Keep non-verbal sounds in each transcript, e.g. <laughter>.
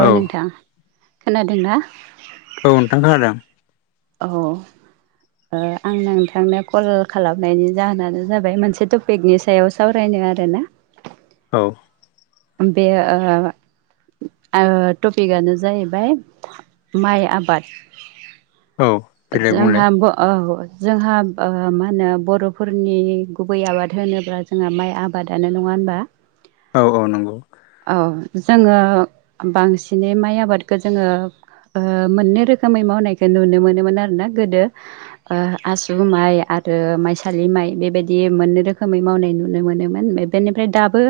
औ नोंथां खोनादोंना? औ नोंथां खोनादों औ आं नोंथांनो कल खालामनायनि जाहोनानो जाबाय मोनसे टपिकनि सायाव सावरायनो आरोना। औ बे टपिकआनो जाहैबाय माइ आबाद। औ देलाय बुंलाय जोंहा जोंहा मा होनो बर'फोरनि गुबै आबाद होनोब्ला जोंहा माइ आबादानो नङा होमबा? होनबा? औ औ नंगौ अ जोङो बांसिनै माइ आबादखौ जोङो ओ मोननै रोखोमै मावनायखौ नुनो मोनोमोन आरो ना गोदो आसु माइ आरो माइसालि माइ बेबायदि मोननै रोखोमै मावनाय नुनो मोनोमोन बेनिफ्राय दाबो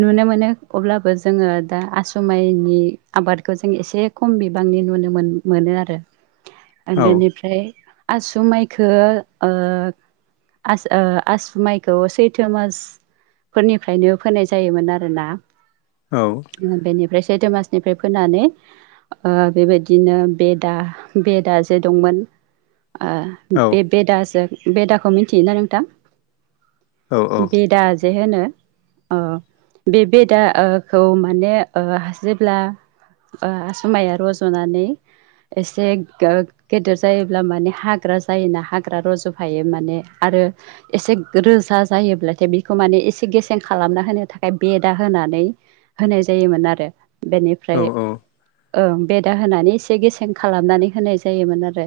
नुनो म अब्लाबो जोङो दा आसु माइनि आबादखौ जों एसे खम बिबांनि नुनो मोनो मोनो आरो औ बेनिफ्राय आसु माइखौ ओ आस आसु माइखौ सैथो मासफोरनिफ्रायनो फोनाय जायोमोन आरो ना औ जोङो बेनिफ्राय सैथो मासनिफ्राय फोनानै ओ बेबायदिनो बेदा बेदा जे दंमोन ओ औ बे बेदाजों बेदाखौ मिथियोना नोंथां औ औ बेदा जे होनो अ बे बेदाखौ माने ओ जेब्ला आसु माइया रज'नानै एसे गेदेर जायोब्ला माने हाग्रा जायोना हाग्रा रज'फायो माने आरो एसे रोजा जायोब्लाथाय बेखौ माने एसे गेसें खालामना होनो थाखाय बेदा होनानै होनाय जायोमोन आरो बेनिफ्राय औ ओ बेदा होनानै एसे गेसें खालामनानै होनाय जायोमोन आरो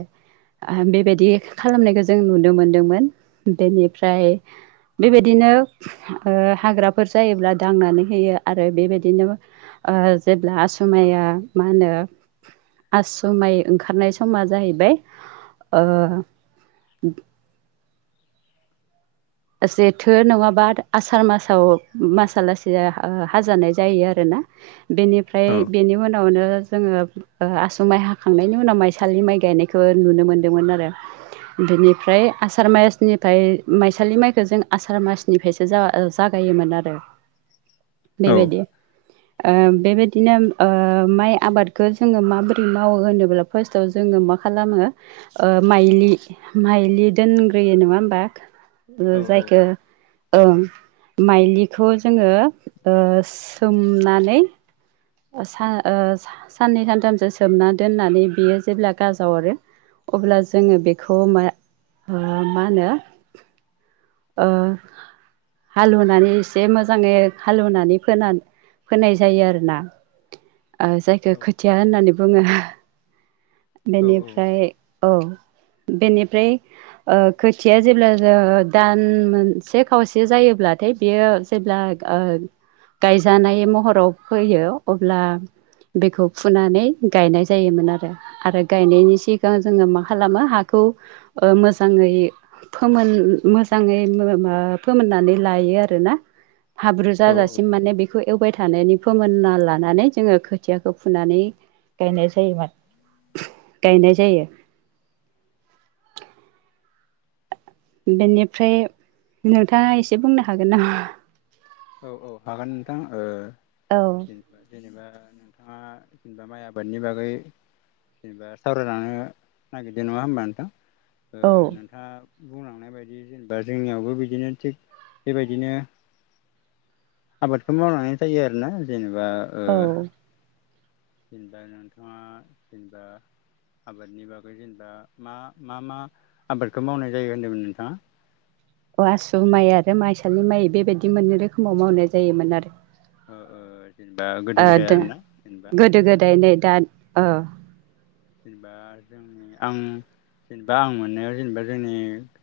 बेबायदि खालामनायखौ जों नुनो मोनदोंमोन बेनिफ्राय बेबायदिनो ओ हाग्राफोर जायोब्ला दांनानै होयो आरो बेबायदिनो ओ जेब्ला आसु माया ओ मा होनो ओ आसु माइ ओंखारनाय समा जाहैबाय <unintelligible> जेथो नङाबा आसार मासाव मासालासैनो हाजानाय जायो आरो बेनिफ्राय औ बेनि उनावनो जोङो आसु माइ हाखांनायनि उनाव माइसालि माइ गायनायखौ नुनो मोन्दोंमोन आरो बिनिफ्राय आसार मासनिफ्राय मा इसालि माइखौ जों आसार मासनिफ्रायसो जागायोमोन आरो बेबायदि ओ बेबायदिनो ओ माइ आबादखौ जोङो माबोरै मावो होनोब्ला फार्स्टआव जोङो मा खालामो माइलि माइलि दोनग्रोयो नङा होमबा जायखौ ओ माइलिखौ जोङो ओ सोमनानै सा ओ साननै सानथामसो सोमना दोननानै बियो जेब्ला गाजा हरो अब्ला जोङो बेखौ मा होनो ओ हालेवनानै फोयो ओ जायखौ खोथिया होननानै बुङो। बेनिफ्राय औ बेनिफ्राय ओ खोथिया जेब्ला दान मोनसे खावसे जायोब्लाथाय बेयो जेब्ला ओ गायजानाय महराव फैयो अब्ला बेखौ फुनानै गायनाय जायोमोन आरो आरो गायनायनि सिगां जोङो मा खालामो हाखौ मोजाङै फोमोन मोजांयै ओ फोमोननानै लायो आरोना हाब्रु औ जाजासिम माने बे बेखौ एवबाय थानायनि फोमोनना लानानै जोङो खोथियाखौ फुनानै गायनाय जायोमोन गायनाय जायो बेनिफ्राय नोंथाङा एसे बुंनो हागोन नामा औ औ हागोन नोंथां ओ औ जेनबा जेनेबा ओ नोंथाङा दा माइ आबादनि बागै जेनेबा सावरायलांनो नागिरददों नङा होमबा नोंथां ओ औ नोंथाङा बुंलांनाय बायदि जेनेबा जोंनियावबो बिदिनो थिग बेबायदिनो आबादखौ मावनानै जायो आरोना जेनेबा औ जेनबा नोंथाङा जेनबा आबादनि बागै जेनेबा मा मा मा आबादखौ मावनाय जायो होनदोंमोन नोंथाङा अ आसु माइ आरो माइसालि माइ बेबायदि मोननै रोखोमाव मावनाय जायोमोन आरो ओ जेनेबा गोदो अ गोदाय दा आरोना जेनेबा गोदो गोदाय नै दा अ जेनेबा जोंनि आं जेनेबा आं मोननायाव जेनेबा जोंनि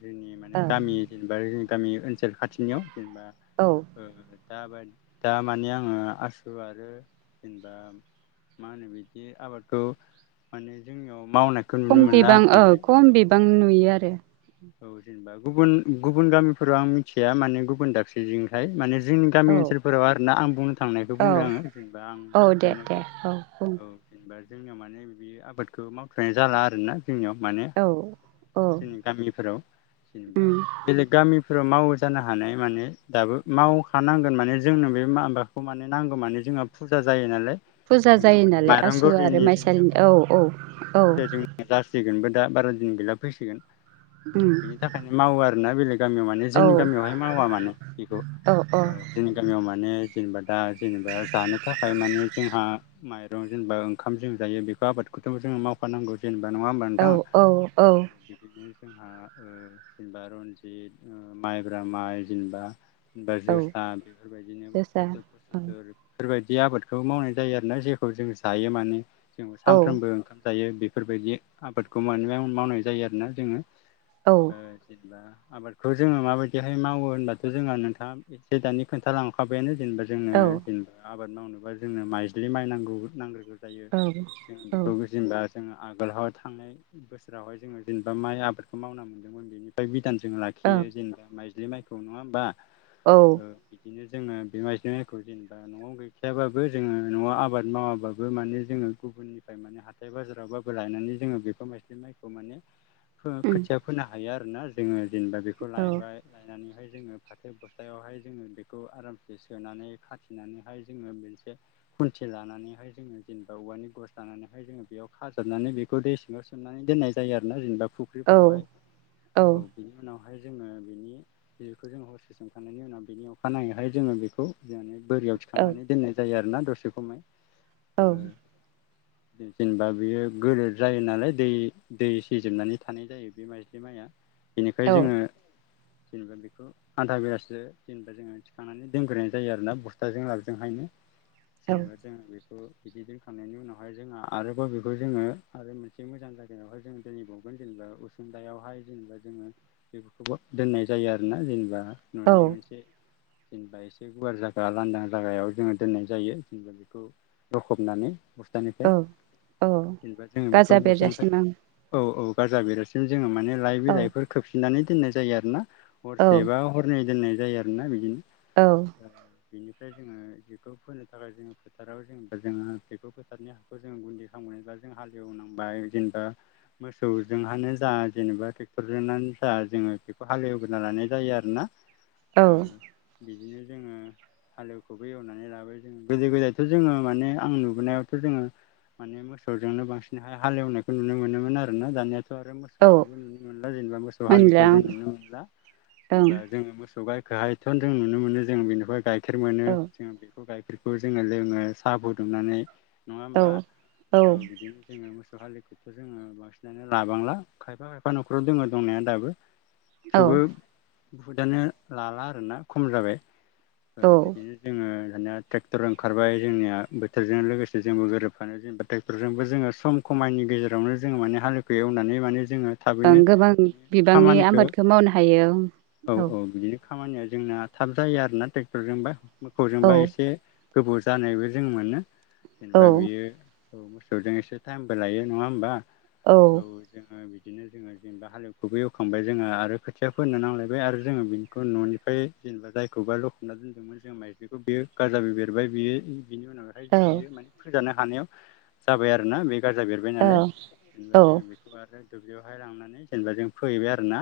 जोंनि माने औ गामि जेनेबा जोंनि गामि ओनसोल खाथिनियाव जेनेबा औ दााय दा माने आङो आसु आरो जेनेबा मा होनो बिदि आबादखौ माने जोंनियाव मावनायखौ नुनो खम मोनला बिबां आं औ माने खम औ बिबां जों नुयो आरो औ जेनेबा गुबुन गुबुन गामिफोराव आं मिथिया माने गुबुन दाबसेजोंहाय माने जोंनि औ गामि ओनसोलाव आर आरो न आं बुंनो थांनायखौ औ बुंदों आङो जेनेबा आं औ दे दे नुनायखौ औ बुं औ जेनेबा जोंनियाव माने बे आबादखौ मावथ्रनाय जाला आरोना जोंनियाव माने औ औ जोंनि गामि फोराव जेनेबा उम बेलेग गामि फोर माव जानो हानाय माने दाबो मावखानांगोन माने जोंनो बे माबाखौ माने नांगौ माने जोंहा फुजा जायो नालाय फुजा जोंहा जायो माने नालाय माइरं आसु आरो गलिनि जोंनि माइसालिनि औ औ बे औ औ फुजाया जों जासिगोनबो बन गै फैसिगनि उम अ बेनि थाखायनो मावो आरोना बेलेग गामियाव माने औ जोंनि गामियावहाय मावा माने बेखौ औ जोंनि गामियाव माने जेनेबा दा जेनेबा जानो थाखाय माने जोंहा माइरं जेनेबा ओंखाम ज जायो बेखौ आबाद थ' जोङो मावफानांगौ जेनेबा नङा होमबा नोंथां औ औ औ बिदिनो जोंहा जेनेबा रनजित माइब्रा माइ जेनेबा बा औ जोसा बेफोरबायदिनो जोसा फसल औ फसिथुर बेफोरबायदि ज आबादखौ मावनाय जायो आरोोना जेखौ जों जायो माने जों औ सानफ्रोमबो ओंखाम जायो बेफोरबायदि आबादखौ मावनाय जायो आरोना जोङो औ ओ जेनेबा आबादखौ जोङो माबायदिहाय मावो होनबाथ' जोंहा नोंथाङा ए जसे दानि खोन्थाालांखाबायानो जेनेबा जोंङनो औ जेनेबा आबाद मावनोबा जोंनो माइज्लि माइ नांगौ नांग्र जायो जों औ बेखौ जेनबा जोङो आगोलावाय थांनाय बोसोरावहाय जोङो जेनेबा माइ आबादखौ मावना मोनदोंमोन बेनिफ्राय गोदानजों औ लाखियो जेनेबा माइजलि माइखौ नङा होमबा औ बिदिनो जोङो बेमासिाइखौ जेनेबा न'आव गैखायाबाबो जोङो न'आव आबाद मावाबाबो माने जोङो गुबुननिफ्राय माने हाथाय बाजारावबाबो लायनानै जोङो बेफोर माइस्लि माइखौ माने उम खोथिया फोनो हायो आरोना जोङो जेनेबा बेखौ औ लायबाय लायनानैहाय जोङो फाथो गथायावहाय जोङो बेखौ आरामसे सोनानै खाथिनानैहाय जोङो मोनसे खुन्थि लानानैहाय जोङो जेनेबा औवानि गस लानानैहाय जोङो बेयाव खाजाबनानै बेखौ दै सिङाव सोमनानै दनाय जायो आरोोना जेनेबा औ औ फुख्रिफोरावहाय औ बिनि उनाव बेवहाय जोङो बेनि जिखौ जोंयो हरसे संखांनायनि उनाव बिनि अखानायैहाय जोङो बेखौ जे बोरियाव थिखांनानै दोननाय जायो आरोोना दसे खमै जेनेबा बेयो गोरोर जायो नालाय दै दै सिजोबनानै थानाय जायो बे माइजलि माइआ बेनिखाय जोङो जेनेबा बेखौ आधा बेलासो जेनेबा जोङो थिखांनानै दोनग्रोनाय जायो आरोोना बस्थाजों लाबजोंहायनो औ सेनबा जानो बे बेखौ बिदि दोनखांनायनि उनावहाय जोंहा आरोबाव बेखौ जोङो आरो मोनसे मोजां जायगायावहाय जों दिनैबाव जेनेबा उसुंदायावहाय जेनेबा जोङो बेफोरखौबो दोननाय जायो आरोना जेनेबा औ न'नि मोनसे जेनेबा एसे गुवार जाया लांदां जागायाव जोङो दोननाय जायो जेनेबा बेखौ रखबनानै बस् बस्तानिफ्राय औ औ जेनेबा जोङो बेखौ गाजा बस्थानिफ्राय बेरजासिम आं औ औ बाजार बेरासिम जोङो माने लाइ औ बिलाइफोर खोबसिननानै दोननाय जायो आरो ना औ हरसेबा हरनै दोननाय जायो आरोना बिदिनो औ बिनिफ्राय जोङो बेखौ फोनो थाखाय जोङो फोथाराव जेनेबा जोङो बेखौ फोथारनि हाखौ जोङो गुन्दै खालाम मोनबा जों हालेवनांबाय जेनेबा मोस सौजोंहानो जा जेनेबा टेक्टरजोनानो जा जोङो बेखौ हालेवग्रोना लानाय जायो आरो ना औ ओ बिदिनो जोङो हालेवखौबो एवनानै लाबाय जोङो गोदो गोदायथ' जोङो माने आं नुबोनायावथ' जोङो माने मोसौजोंनो बांसिनहाय हालेवनायखौ नुनो मोनोमोन आर ना दानियाथ थ आरो औ मोसौखौबो नुनो मोनला जेनबा मोसौ हालिखौ मोनला जोन नुनो मोनला आं जेनेबा जोङो मासौ गाइ गाहायथ' जों नुनो मोनो जों बेनिफ्राय गाइखेर मोनो ओं जों बे सौ गाइेरखौ जोङो लोङो साहा फुदुंनानै नङा होमबा औ बिदिनो जोङो मोसौ हालिखौथ जोङो बांसिनानो लाबांला खायफा खायफा न'खराव दोङो दंनाया दाबो औ थेवबो बहुदानो लाला आरोना खम जाबाय ओ औ बिदिनो जोङो दानिया टेक्टर ओंखारबाय जोंनिया बोथोरजों लोगोसे जोंबो गोरोबफानो जेनेबा टेक्टरजोंबो जोङो सम खम खमायनि गेजेरावनो जोङो माने हालेवखो एवनानै माने जोङो ओं थाबैनो गोबां माने बिबांनि खामानिखो आबादखौ मावनो हायो औ औ बिदिनो खामानिया जोंना थाब जायो आरोना टेक्टरजोंबो औ मोखौजोंबा एसे गोबाव जानायबो जों मोनो औ जेनबा बेयो औ मोसौजों एसे टाइमबो लायो नङा होमबा औ जोङो बिद दिनो जोङो जेनेबा हालेवखौबो एवखांबाय जोङो आरो खोथिया फोनो नांलायबाय आरो जोङो बिनखौ न'निफ्राय जेनेबा जायखौबा लखब'ना दोनदोंमोन जों माइखौ बेयो गाजाब बेरबाय बियो बिनि उनावहाय बियो माने फोजानो हानायाव जाबाय आरोना बे गारजा बेरबाय औ नालाय औ जोङो बेखौ आरो दुब्लियावहाय लांनानै जेनेबा जों फोहैबाय आरोना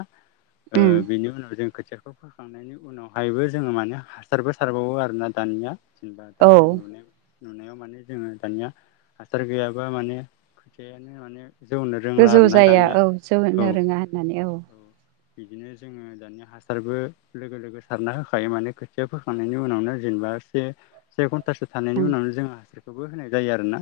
ओ उम बेनि उनाव जों खोथियाखौ फोखांनायनि उनावहायबो जोङो माने हासारबो सारबावो आरोना दानिया जेनबा दा औ आं नुनाय नुनायाव माने जोङो दानिया हासार गैयाबा माने खोथिायानो माने जौनो रोंला गोजौ आरोना जाया दानिया औ औ जौनो रोङा होननानै औ बिदिनो जोङो दानिया हासारबो लोगो लोगो सारना होखायो माने खोथिया फोखांनायनि उनावनो जो जेनबा ओसे से घन थासो औ थानायनि उनावनो जोंङो हासारखौबो होनाय जायो आरोना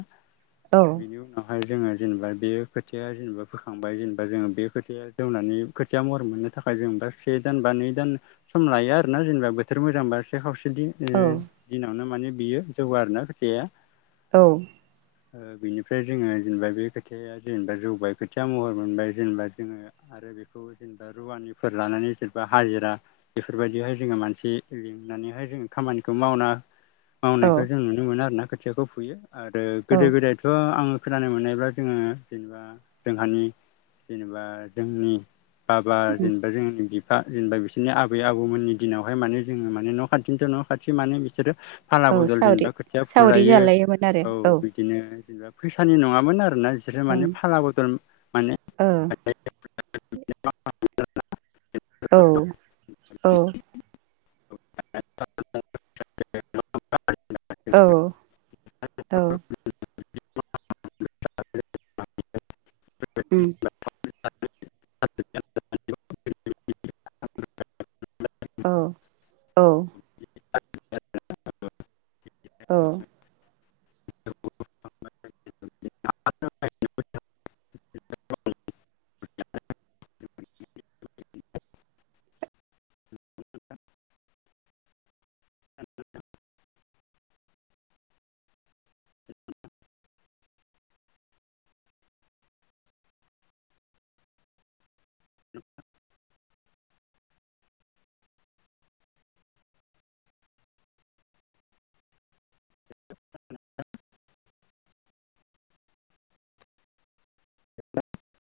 औ बेनि उनावहाय जोङो जेनबा बे खोथिया जेनबा फोखांबाय जेनबा जोङो बे खोथिया जौनानै खोथिया महर मोननो थाखाय जोंदा से दानबा नै दान सम लायो आरोना जेनबा बोथोर मोजांबा एसे खावस इदि ओ दिनावनो माने बियो जौवो आरोना खोथियाया औ। ओ बेनिफ्राय जोङो जेनबा बे खोथियाया जेनबा जौबाय खोथिया महर मोनबाय जेनबा जोङो आरो बेखौ जेनबा रुवानिफोर लानानै जेनबा हाजिरा बेफोरबायदिहाय जोङो मानसि लिंनानैहाय जों खामानिखौ मावना औ मावनायखौ जों नुनो मोनो आरोना खोथियाखौ फुयो आरो औ गोदो गोदायथ' आं खोनानो मोननायब्ला जोङो जेनेबा जोंहानि जेनेबा जोंनि बाबा जेनबा जों बिप फा जेनबा बिसोरनि आबै आबौमोननि दिनावहाय माने जोङो मान न' खाथिनिथ' न' खाथि माने बिसोरो। फाला औ बदल सावरि जेनबा खोथिया सावरि फुलायो जालायोमोन आरो औ बिदिनो जेनबा फैसानि नङामोन आरोना इसोरो ओं माने फाला बदल माने <unintelligible> <unintelligible> औ औ <unintelligible> औ औ <unintelligible> उम <unintelligible> औ औ <unintelligible> औ <unintelligible> <inaudible> <inaudible>